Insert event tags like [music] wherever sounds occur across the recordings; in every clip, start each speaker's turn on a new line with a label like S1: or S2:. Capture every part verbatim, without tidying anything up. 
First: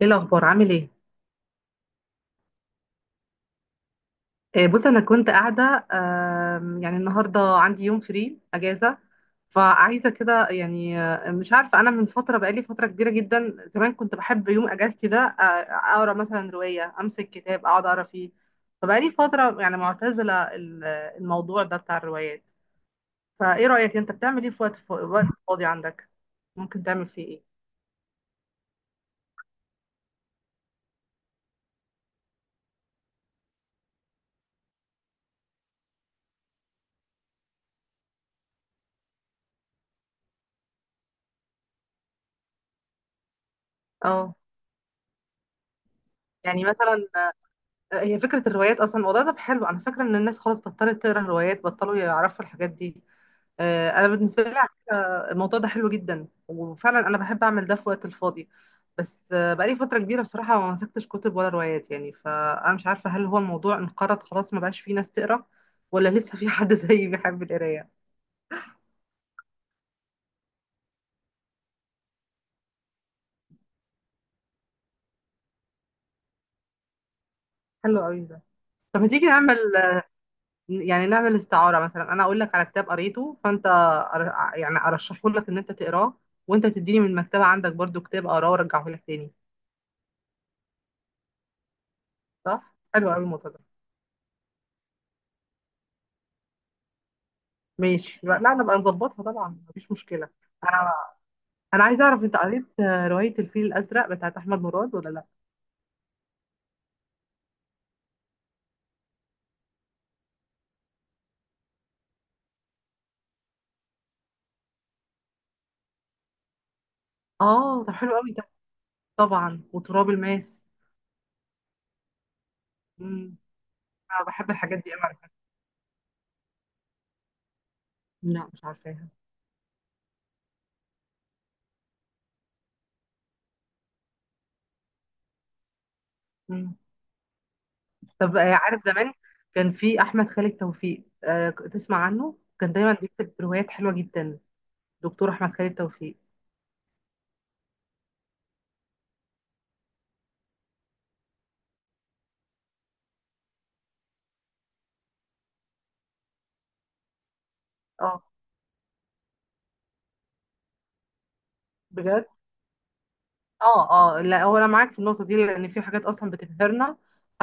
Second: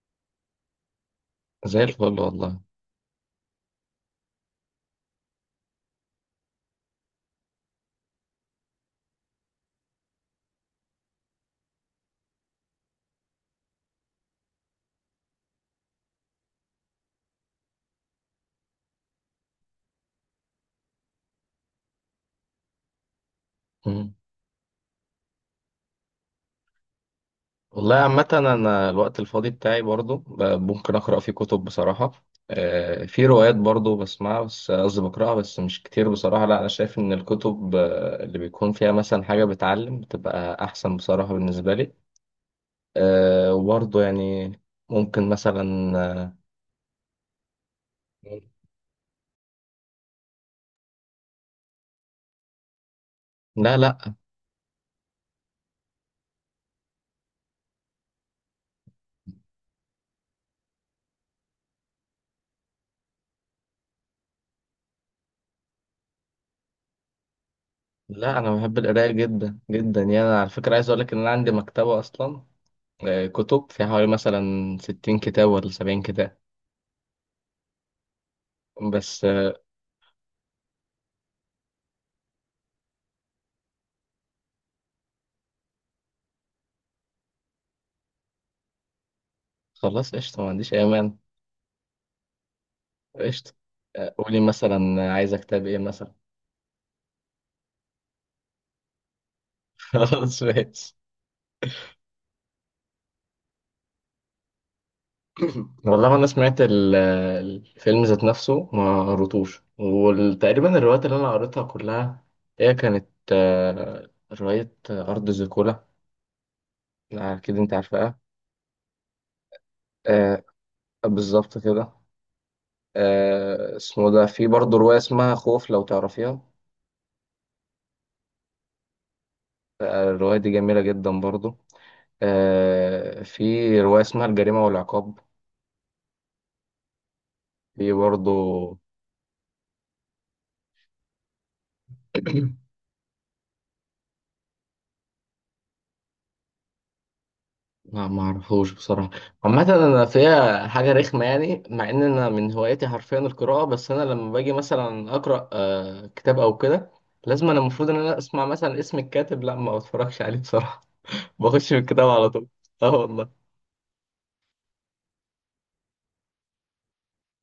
S1: ايه الاخبار؟ عامل ايه؟
S2: زي الفل والله.
S1: آه، بص انا كنت قاعده، آم، يعني النهارده عندي يوم فري اجازه، فعايزه كده. يعني آه، مش عارفه، انا من فتره، بقالي فتره كبيره جدا. زمان كنت بحب يوم اجازتي ده، آه، اقرا مثلا روايه، امسك كتاب اقعد اقرا فيه. فبقالي فتره يعني معتزله ال- الموضوع ده بتاع الروايات. فايه رايك، انت
S2: مم.
S1: بتعمل ايه في وقت، في وقت فاضي عندك؟ ممكن تعمل فيه ايه؟
S2: والله عامة أنا الوقت الفاضي بتاعي برضو، ب- ممكن أقرأ فيه كتب بصراحة. آه، في روايات برضو بسمعها، بس قصدي بقرأها بس مش كتير بصراحة. لا، أنا شايف إن الكتب آه، اللي بيكون فيها مثلا حاجة بتعلم بتبقى أحسن بصراحة بالنسبة لي. آه، وبرضو
S1: اه،
S2: يعني ممكن مثلا. آه،
S1: يعني مثلا، هي فكرة الروايات أصلا الموضوع ده حلو. أنا فاكرة إن الناس خلاص بطلت تقرا روايات، بطلوا يعرفوا الحاجات دي.
S2: لا،
S1: آه، أنا
S2: لا،
S1: بالنسبة لي على فكرة الموضوع ده حلو جدا، وفعلا أنا بحب أعمل ده في وقت الفاضي. بس آه، بقالي فترة كبيرة بصراحة ما مسكتش كتب ولا روايات، يعني فأنا مش عارفة، هل هو الموضوع انقرض خلاص ما بقاش فيه ناس تقرا، ولا لسه في حد [laughs] زيي بيحب القراية؟
S2: لا، أنا بحب القراية جدا جدا، يعني أنا على فكرة عايز أقول لك إن أنا عندي مكتبة أصلا. آه، كتب فيها حوالي مثلا ستين كتاب ولا سبعين كتاب
S1: حلو قوي ده. طب ما
S2: بس.
S1: تيجي نعمل، يعني نعمل استعارة، مثلا أنا أقول لك على كتاب قريته فأنت أر- يعني أرشحه لك إن أنت تقراه، وأنت تديني من المكتبة عندك برضو كتاب أقراه وأرجعه لك تاني.
S2: خلاص قشطة، ما عنديش أي مانع.
S1: صح؟ حلو أوي الموضوع
S2: قشطة.
S1: ده.
S2: آه، قولي مثلا عايزة كتاب إيه مثلا؟
S1: ماشي، لا نبقى نظبطها طبعا،
S2: [laughs]
S1: مفيش مشكلة.
S2: خلاص
S1: أنا
S2: ماشي.
S1: أنا عايزة أعرف، أنت قريت آه، رواية الفيل الأزرق بتاعت أحمد مراد ولا لأ؟
S2: والله أنا سمعت ال- الفيلم ذات نفسه ما قريتوش، وتقريبا الروايات اللي أنا قريتها كلها هي كانت آه، رواية أرض زيكولا. آه، أكيد أنت
S1: آه، طب
S2: عارفها.
S1: حلو أوي ده. طبعا، وتراب
S2: آه،
S1: الماس.
S2: بالظبط كده.
S1: مم.
S2: آه، اسمه
S1: أنا
S2: ده، في
S1: بحب
S2: برضه
S1: الحاجات دي
S2: رواية
S1: أوي على فكرة.
S2: اسمها خوف لو تعرفيها.
S1: لا مش عارفاها.
S2: آه، الرواية دي جميلة جدا برضه. آه، في رواية اسمها الجريمة والعقاب.
S1: مم.
S2: في
S1: طب آه،
S2: برضه.
S1: عارف زمان كان في احمد خالد توفيق؟ آه، تسمع عنه؟ كان دايما بيكتب روايات حلوه جدا، دكتور احمد خالد توفيق.
S2: لا، ما اعرفوش بصراحه. عامه انا فيها حاجه رخمه يعني، مع ان انا من هواياتي حرفيا القراءه، بس انا لما باجي مثلا اقرا آه، كتاب او كده، لازم انا المفروض ان انا
S1: اه.
S2: اسمع مثلا اسم الكاتب، لا ما بتفرجش عليه بصراحه. [laughs] بخش في الكتاب
S1: بجد.
S2: على طول. اه والله.
S1: اه. اه، لا هو انا معاك في النقطه دي، لان في حاجات اصلا بتبهرنا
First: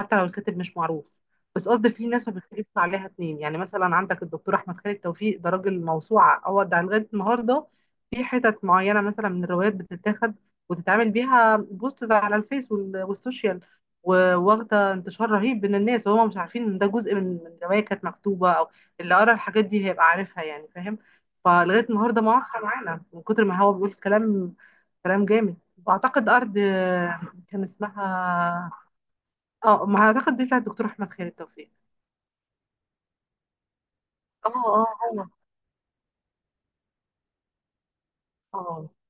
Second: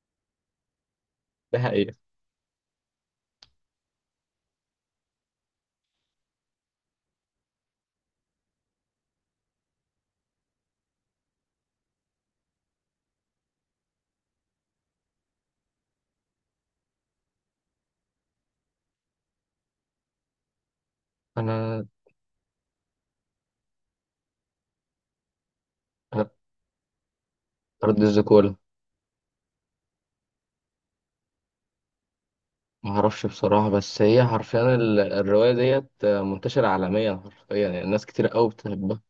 S1: حتى لو الكاتب مش معروف.
S2: ده
S1: بس قصدي،
S2: حقيقه.
S1: في ناس ما بيختلفش عليها اتنين، يعني مثلا عندك الدكتور احمد خالد توفيق ده راجل موسوعه. هو ده لغايه النهارده في حتت معينه مثلا من الروايات بتتاخد وتتعمل بيها بوستز على الفيس وال- والسوشيال، و- واخده انتشار رهيب بين الناس، وهم مش عارفين ان ده جزء من من روايه كانت مكتوبه، او اللي قرا الحاجات دي هيبقى عارفها، يعني فاهم.
S2: انا
S1: فلغايه النهارده معاصره معانا، من كتر ما هو بيقول كلام، كلام جامد.
S2: انا
S1: واعتقد ارض آه، كان
S2: ارض
S1: اسمها،
S2: الزيكولا،
S1: اه ما اعتقد دي بتاعت الدكتور احمد خالد توفيق.
S2: ما اعرفش بصراحه، بس هي
S1: اه
S2: حرفيا
S1: اه.
S2: ال-
S1: هو.
S2: الروايه ديت آه، منتشره عالميا حرفيا، يعني ناس كتير قوي
S1: اه.
S2: بتحبها.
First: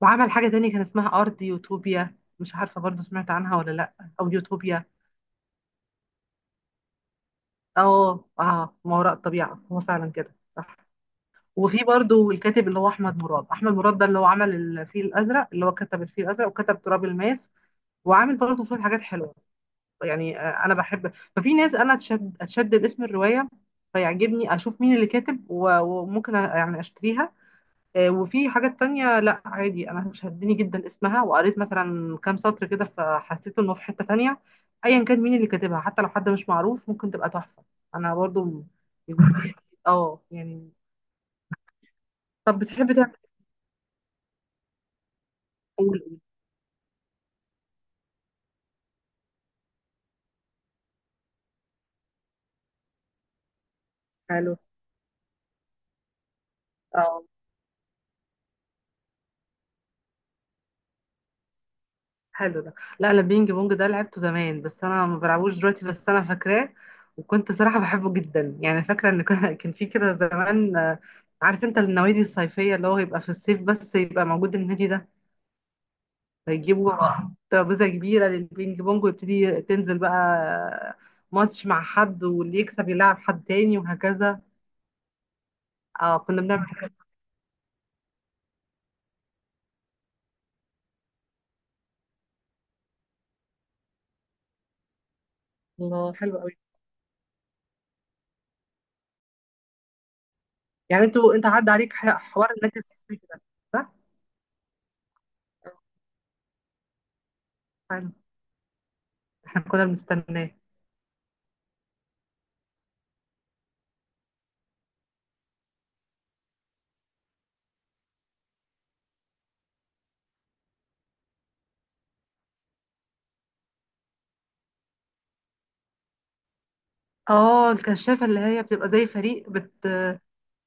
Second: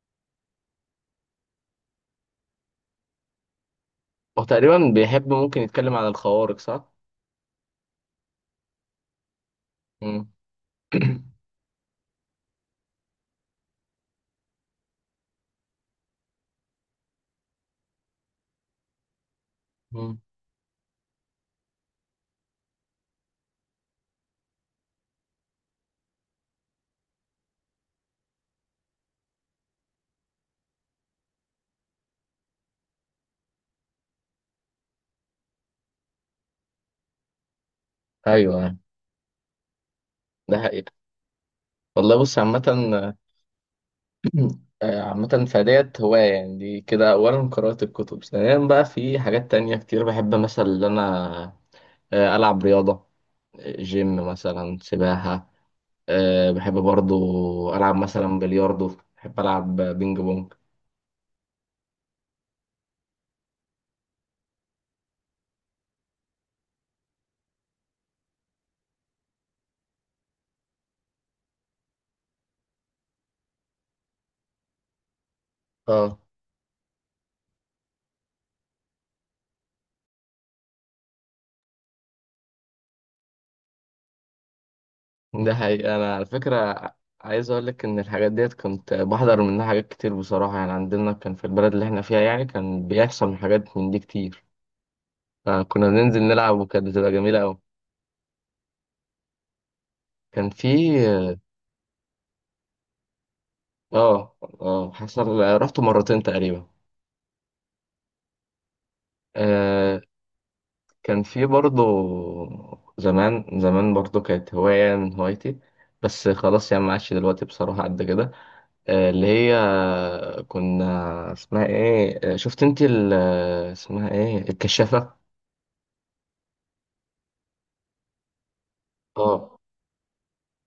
S1: وعمل حاجه تانية كان اسمها ارض يوتوبيا، مش عارفه برضو سمعت عنها ولا لا، او
S2: هو
S1: يوتوبيا.
S2: تقريبا بيحب ممكن يتكلم عن الخوارق، صح؟
S1: اه اه، ما وراء الطبيعه، هو فعلا
S2: مم.
S1: كده صح.
S2: [clears throat]
S1: وفي برضو الكاتب اللي هو احمد مراد، احمد مراد ده اللي هو عمل الفيل الازرق، اللي هو كتب الفيل الازرق وكتب تراب الماس، وعامل برضو شويه حاجات حلوه.
S2: مم.
S1: يعني آه، انا بحب، ففي ناس انا اتشد اتشدد اسم الروايه، فيعجبني اشوف مين اللي كاتب و- وممكن أ- يعني اشتريها. آه، وفي حاجات تانية لا عادي انا شدني جدا اسمها، وقريت مثلا كام سطر كده فحسيت انه في حتة تانية. ايا كان مين اللي كاتبها، حتى لو حد مش معروف، ممكن تبقى تحفة. انا برضو
S2: ايوه،
S1: [laughs] الجزئية دي، اه
S2: ده
S1: يعني.
S2: حقيقة. والله بص
S1: طب بتحب
S2: عامة.
S1: تعمل،
S2: [clears throat] آه، عامة
S1: قول
S2: فديت
S1: قول.
S2: هواية يعني دي كده، أولا قراءة الكتب، ثانيا بقى في حاجات تانية كتير بحب مثلا إن أنا آه، ألعب رياضة، آه، جيم
S1: حلو.
S2: مثلا، سباحة. آه، بحب
S1: اه
S2: برضو ألعب مثلا بلياردو، بحب ألعب بينج بونج.
S1: حلو ده. لا انا البينج بونج ده لعبته زمان، بس انا ما بلعبوش دلوقتي، بس انا فاكراه. وكنت صراحة بحبه جدا، يعني فاكرة ان كان [laughs] كان في كده زمان، آه، عارف انت النوادي الصيفية اللي هو يبقى في الصيف بس يبقى موجود النادي ده؟
S2: اه.
S1: فيجيبوا ترابيزة كبيرة للبينج بونج، ويبتدي تنزل بقى آه، ماتش مع حد، واللي يكسب يلعب حد تاني، وهكذا.
S2: ده حقيقة. أنا
S1: اه
S2: على
S1: كنا بنعمل
S2: فكرة
S1: كده.
S2: عايز أقول لك إن الحاجات ديت كنت بحضر منها حاجات كتير بصراحة، يعني عندنا كان في البلد اللي إحنا فيها، يعني كان بيحصل حاجات من دي كتير، فكنا
S1: الله
S2: بننزل
S1: حلو قوي.
S2: نلعب وكانت بتبقى جميلة أوي. كان في.
S1: يعني انتوا، انت عدى عليك ح- حوار النادي الصيفي ده، صح؟
S2: اه، اه حصل رحت مرتين تقريبا.
S1: حلو. احنا كنا
S2: آه
S1: بنستناه.
S2: كان في برضه، زمان زمان برضه كانت هواية من هوايتي، بس خلاص يعني ما عادش دلوقتي بصراحة قد كده. آه اللي هي كنا، اسمها ايه، آه، شفت انت ال- اسمها ايه، الكشافة.
S1: اه الكشافة، اللي هي بتبقى زي فريق
S2: اه،
S1: بت.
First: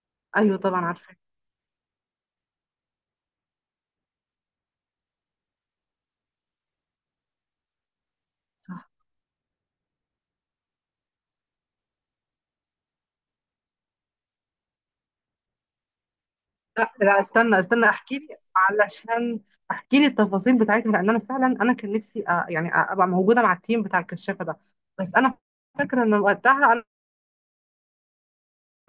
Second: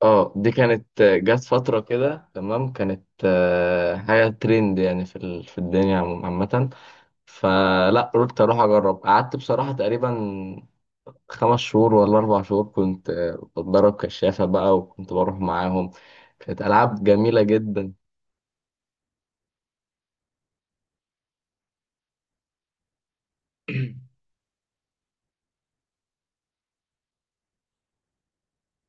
S2: اه دي
S1: ايوه طبعا
S2: كانت،
S1: عارفة.
S2: آه، جت فترة كده، تمام، كانت آه، حاجة ترند يعني في ال- في الدنيا عموما- عامة. فلا، قلت اروح
S1: صح.
S2: اجرب، قعدت بصراحه تقريبا خمس شهور ولا اربع شهور كنت آه، بتدرب كشافه بقى، وكنت بروح معاهم. كانت
S1: لا
S2: العاب
S1: لا،
S2: جميله
S1: استنى استنى،
S2: جدا.
S1: احكي لي، علشان احكي لي التفاصيل بتاعتها، لان انا فعلا انا كان نفسي أ... يعني أ- ابقى موجودة مع التيم بتاع الكشافة ده. بس انا فاكرة ان وقتها انا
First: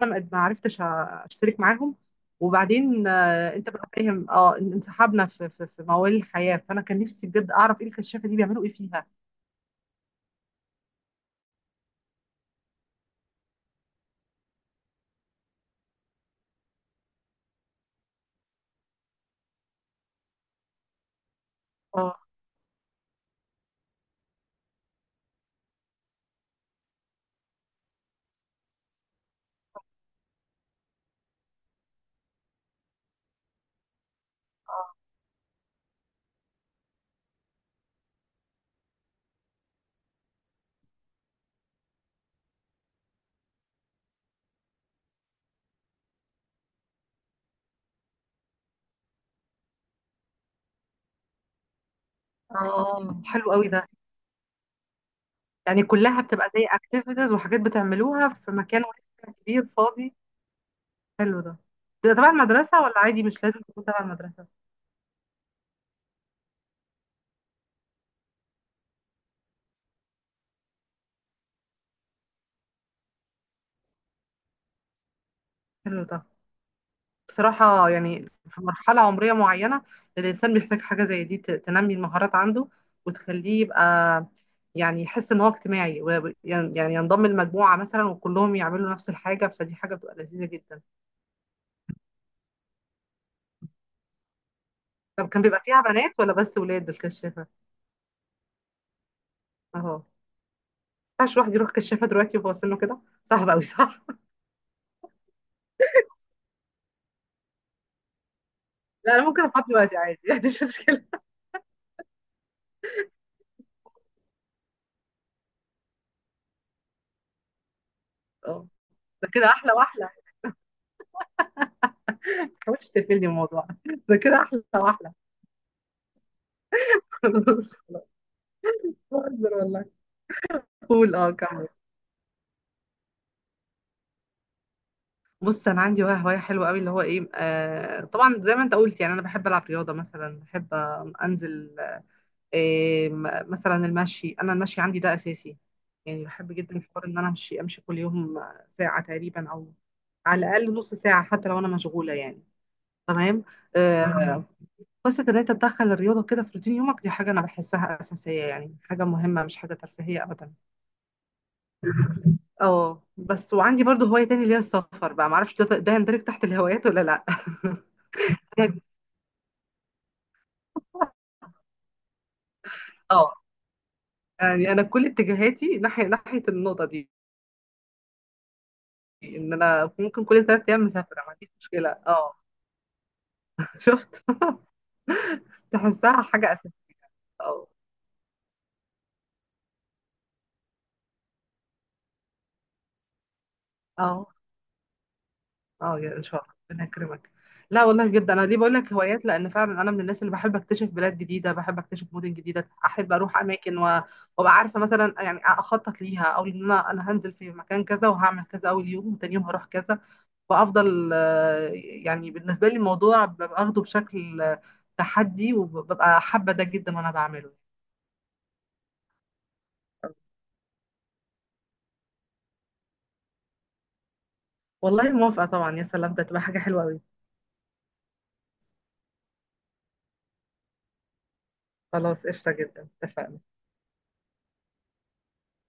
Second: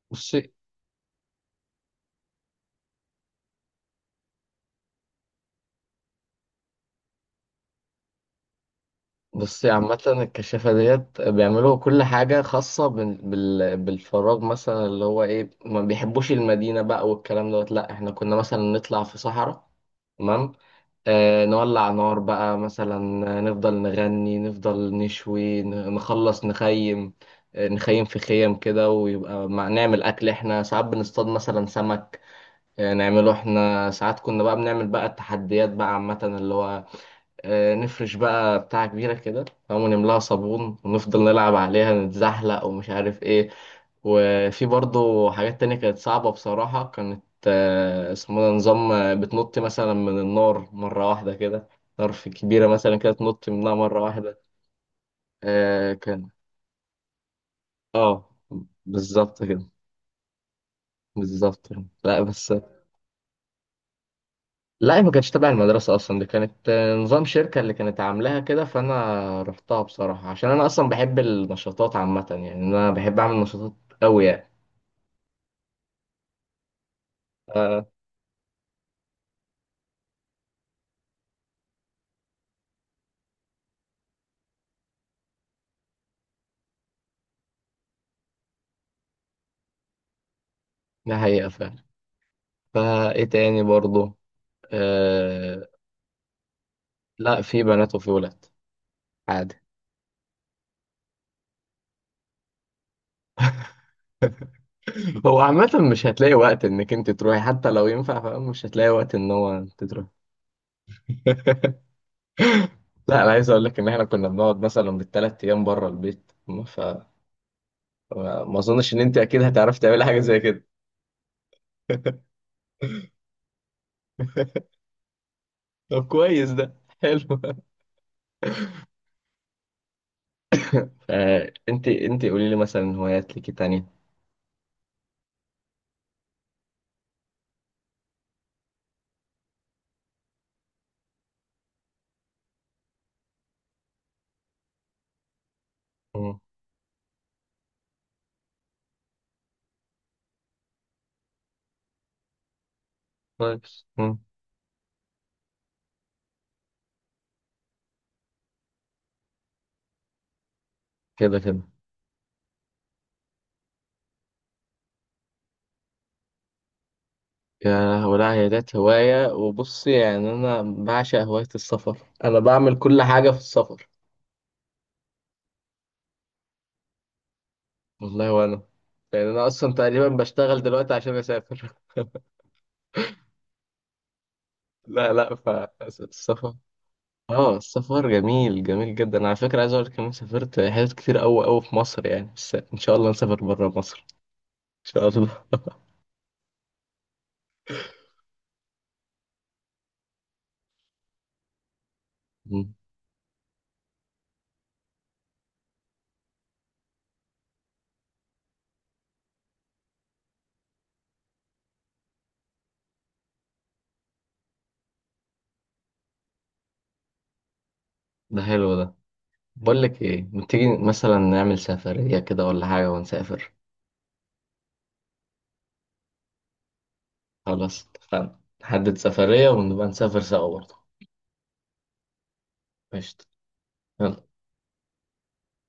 S1: ما ما
S2: بصي.
S1: عرفتش أ- اشترك معاهم. وبعدين آه، انت بقى فاهم اه، إن- انسحبنا في في في موال الحياة، فانا كان نفسي بجد اعرف ايه الكشافة دي بيعملوا ايه فيها.
S2: بصي عامه الكشافه ديت بيعملوا كل حاجه خاصه بال... بال... بالفراغ، مثلا اللي هو ايه، ما بيحبوش المدينه بقى والكلام دوت. لا احنا كنا مثلا نطلع في صحراء، تمام، آه، نولع
S1: اه
S2: نار بقى مثلا، آه، نفضل نغني، نفضل نشوي، ن- نخلص نخيم. آه، نخيم في خيم كده، ويبقى مع نعمل أكل، احنا ساعات بنصطاد مثلا سمك، آه، نعمله. احنا ساعات كنا بقى بنعمل بقى التحديات بقى عامة، اللي هو آه، نفرش بقى بتاع كبيرة كده، تمام، ونملاها صابون ونفضل نلعب عليها، نتزحلق ومش عارف ايه. وفي برضه حاجات تانية كانت صعبة بصراحة، كانت آه، اسمه ده نظام، آه، بتنط مثلا من النار مرة واحدة كده، نار في كبيرة مثلا كده
S1: اه. حلو
S2: تنط
S1: قوي
S2: منها
S1: ده.
S2: مرة واحدة.
S1: يعني
S2: آه
S1: كلها
S2: كان.
S1: بتبقى زي اكتيفيتيز وحاجات بتعملوها
S2: اه
S1: في مكان واحد
S2: بالظبط
S1: كبير
S2: كده.
S1: فاضي. حلو ده.
S2: بالظبط كده.
S1: بتبقى
S2: لا
S1: تبع
S2: بس.
S1: المدرسة ولا عادي مش لازم تكون تبع المدرسة؟
S2: لا، هي ما كانتش تبع المدرسة أصلا. دي كانت آه، نظام شركة اللي كانت عاملاها كده، فأنا رحتها بصراحة عشان أنا أصلا بحب النشاطات عامة، يعني أنا بحب أعمل نشاطات أوي يعني.
S1: حلو ده.
S2: آه،
S1: بصراحة يعني في مرحلة عمرية معينة الإنسان بيحتاج حاجة زي دي ت- تنمي المهارات عنده، وتخليه يبقى، يعني يحس إن هو اجتماعي و- يعني، يعني ينضم لمجموعة مثلا وكلهم يعملوا نفس الحاجة، فدي حاجة بتبقى لذيذة جدا.
S2: ده حقيقة فعلا. فإيه تاني برضه؟
S1: طب كان بيبقى فيها بنات ولا بس ولاد
S2: لا
S1: الكشافة؟
S2: في بنات وفي ولاد، عادي.
S1: أهو، ما ينفعش الواحد يروح كشافة دلوقتي وهو سنه كده، صعب أوي صح؟
S2: هو عامة مش هتلاقي وقت انك انت تروحي، حتى لو ينفع فاهم، مش هتلاقي وقت
S1: لا انا
S2: ان
S1: ممكن
S2: هو
S1: افضي
S2: انت
S1: دلوقتي
S2: تروحي.
S1: عادي [laughs] ما عنديش مشكله.
S2: [laughs] لا، انا عايز اقول لك ان احنا كنا بنقعد مثلا بالثلاث ايام بره البيت، ف ما
S1: اه
S2: اظنش ان انت
S1: ده
S2: اكيد
S1: كده احلى
S2: هتعرفي تعملي
S1: واحلى.
S2: حاجة زي كده. [laughs]
S1: ما تحاولش تقفلني الموضوع [laughs] ده كده احلى واحلى.
S2: طب كويس ده.
S1: [laughs]
S2: حلو.
S1: خلاص خلاص، بهزر والله. قول اه،
S2: آه،
S1: كمل.
S2: انت انت قولي لي مثلا هوايات ليكي تانية؟
S1: بص انا عندي بقى هوايه حلوه قوي، اللي هو ايه، آه طبعا زي ما انت قلت، يعني انا بحب العب رياضه، مثلا بحب انزل آه م- مثلا المشي. انا المشي عندي ده اساسي، يعني
S2: مم،
S1: بحب جدا حوار ان انا امشي امشي كل يوم، ساعه تقريبا، او على الاقل نص ساعه حتى لو انا مشغوله، يعني تمام.
S2: كويس. مم.
S1: آه، قصة إن أنت تدخل الرياضة كده في روتين يومك، دي حاجة أنا بحسها أساسية، يعني حاجة مهمة، مش حاجة ترفيهية أبدا.
S2: كده كده.
S1: [laughs] اه، بس وعندي برضو هواية تاني اللي هي السفر بقى، معرفش ده ده يندرج تحت الهوايات ولا لأ.
S2: يا، ولا هي ديت
S1: [laughs]
S2: هواية، وبصي يعني أنا بعشق هواية السفر. أنا بعمل كل حاجة
S1: اه،
S2: في السفر.
S1: يعني أنا كل اتجاهاتي ناحية ناحية النقطة دي،
S2: والله وانا، يعني انا
S1: إن
S2: اصلا
S1: أنا
S2: تقريبا
S1: ممكن كل
S2: بشتغل
S1: تلات أيام
S2: دلوقتي عشان
S1: مسافرة ما عنديش
S2: اسافر.
S1: مشكلة اه. [laughs] شفت،
S2: [laughs] لا، لا،
S1: تحسها حاجة
S2: فالسفر.
S1: أساسية.
S2: اه
S1: اه.
S2: السفر جميل جميل جدا، على فكرة عايز اقول لك كمان سافرت حتت كتير قوي قوي في مصر، يعني بس ان شاء الله نسافر بره مصر.
S1: اه.
S2: ان شاء الله. [laughs]
S1: اه يا ان شاء الله، ربنا يكرمك. لا والله بجد انا ليه بقول لك هوايات، لان فعلا انا من الناس اللي بحب اكتشف بلاد جديده، بحب اكتشف مدن جديده،
S2: مم.
S1: احب اروح اماكن و... وابقى عارفه مثلا، يعني اخطط ليها، او ان انا انا هنزل في مكان كذا وهعمل كذا اول يوم، وتاني يوم هروح كذا. وافضل آه، يعني بالنسبه لي الموضوع ببقى اخده بشكل آه، تحدي، وببقى حابه ده جدا وانا بعمله.
S2: ده حلو ده. بقول لك ايه، ما تيجي مثلا نعمل سفرية كده ولا حاجة ونسافر؟
S1: والله موافقه طبعا، يا سلام ده تبقى حاجه حلوه قوي.
S2: خلاص اتفقنا، نحدد سفرية ونبقى نسافر سوا برضه.
S1: خلاص قشطه جدا،
S2: قشطة.
S1: اتفقنا.
S2: يلا.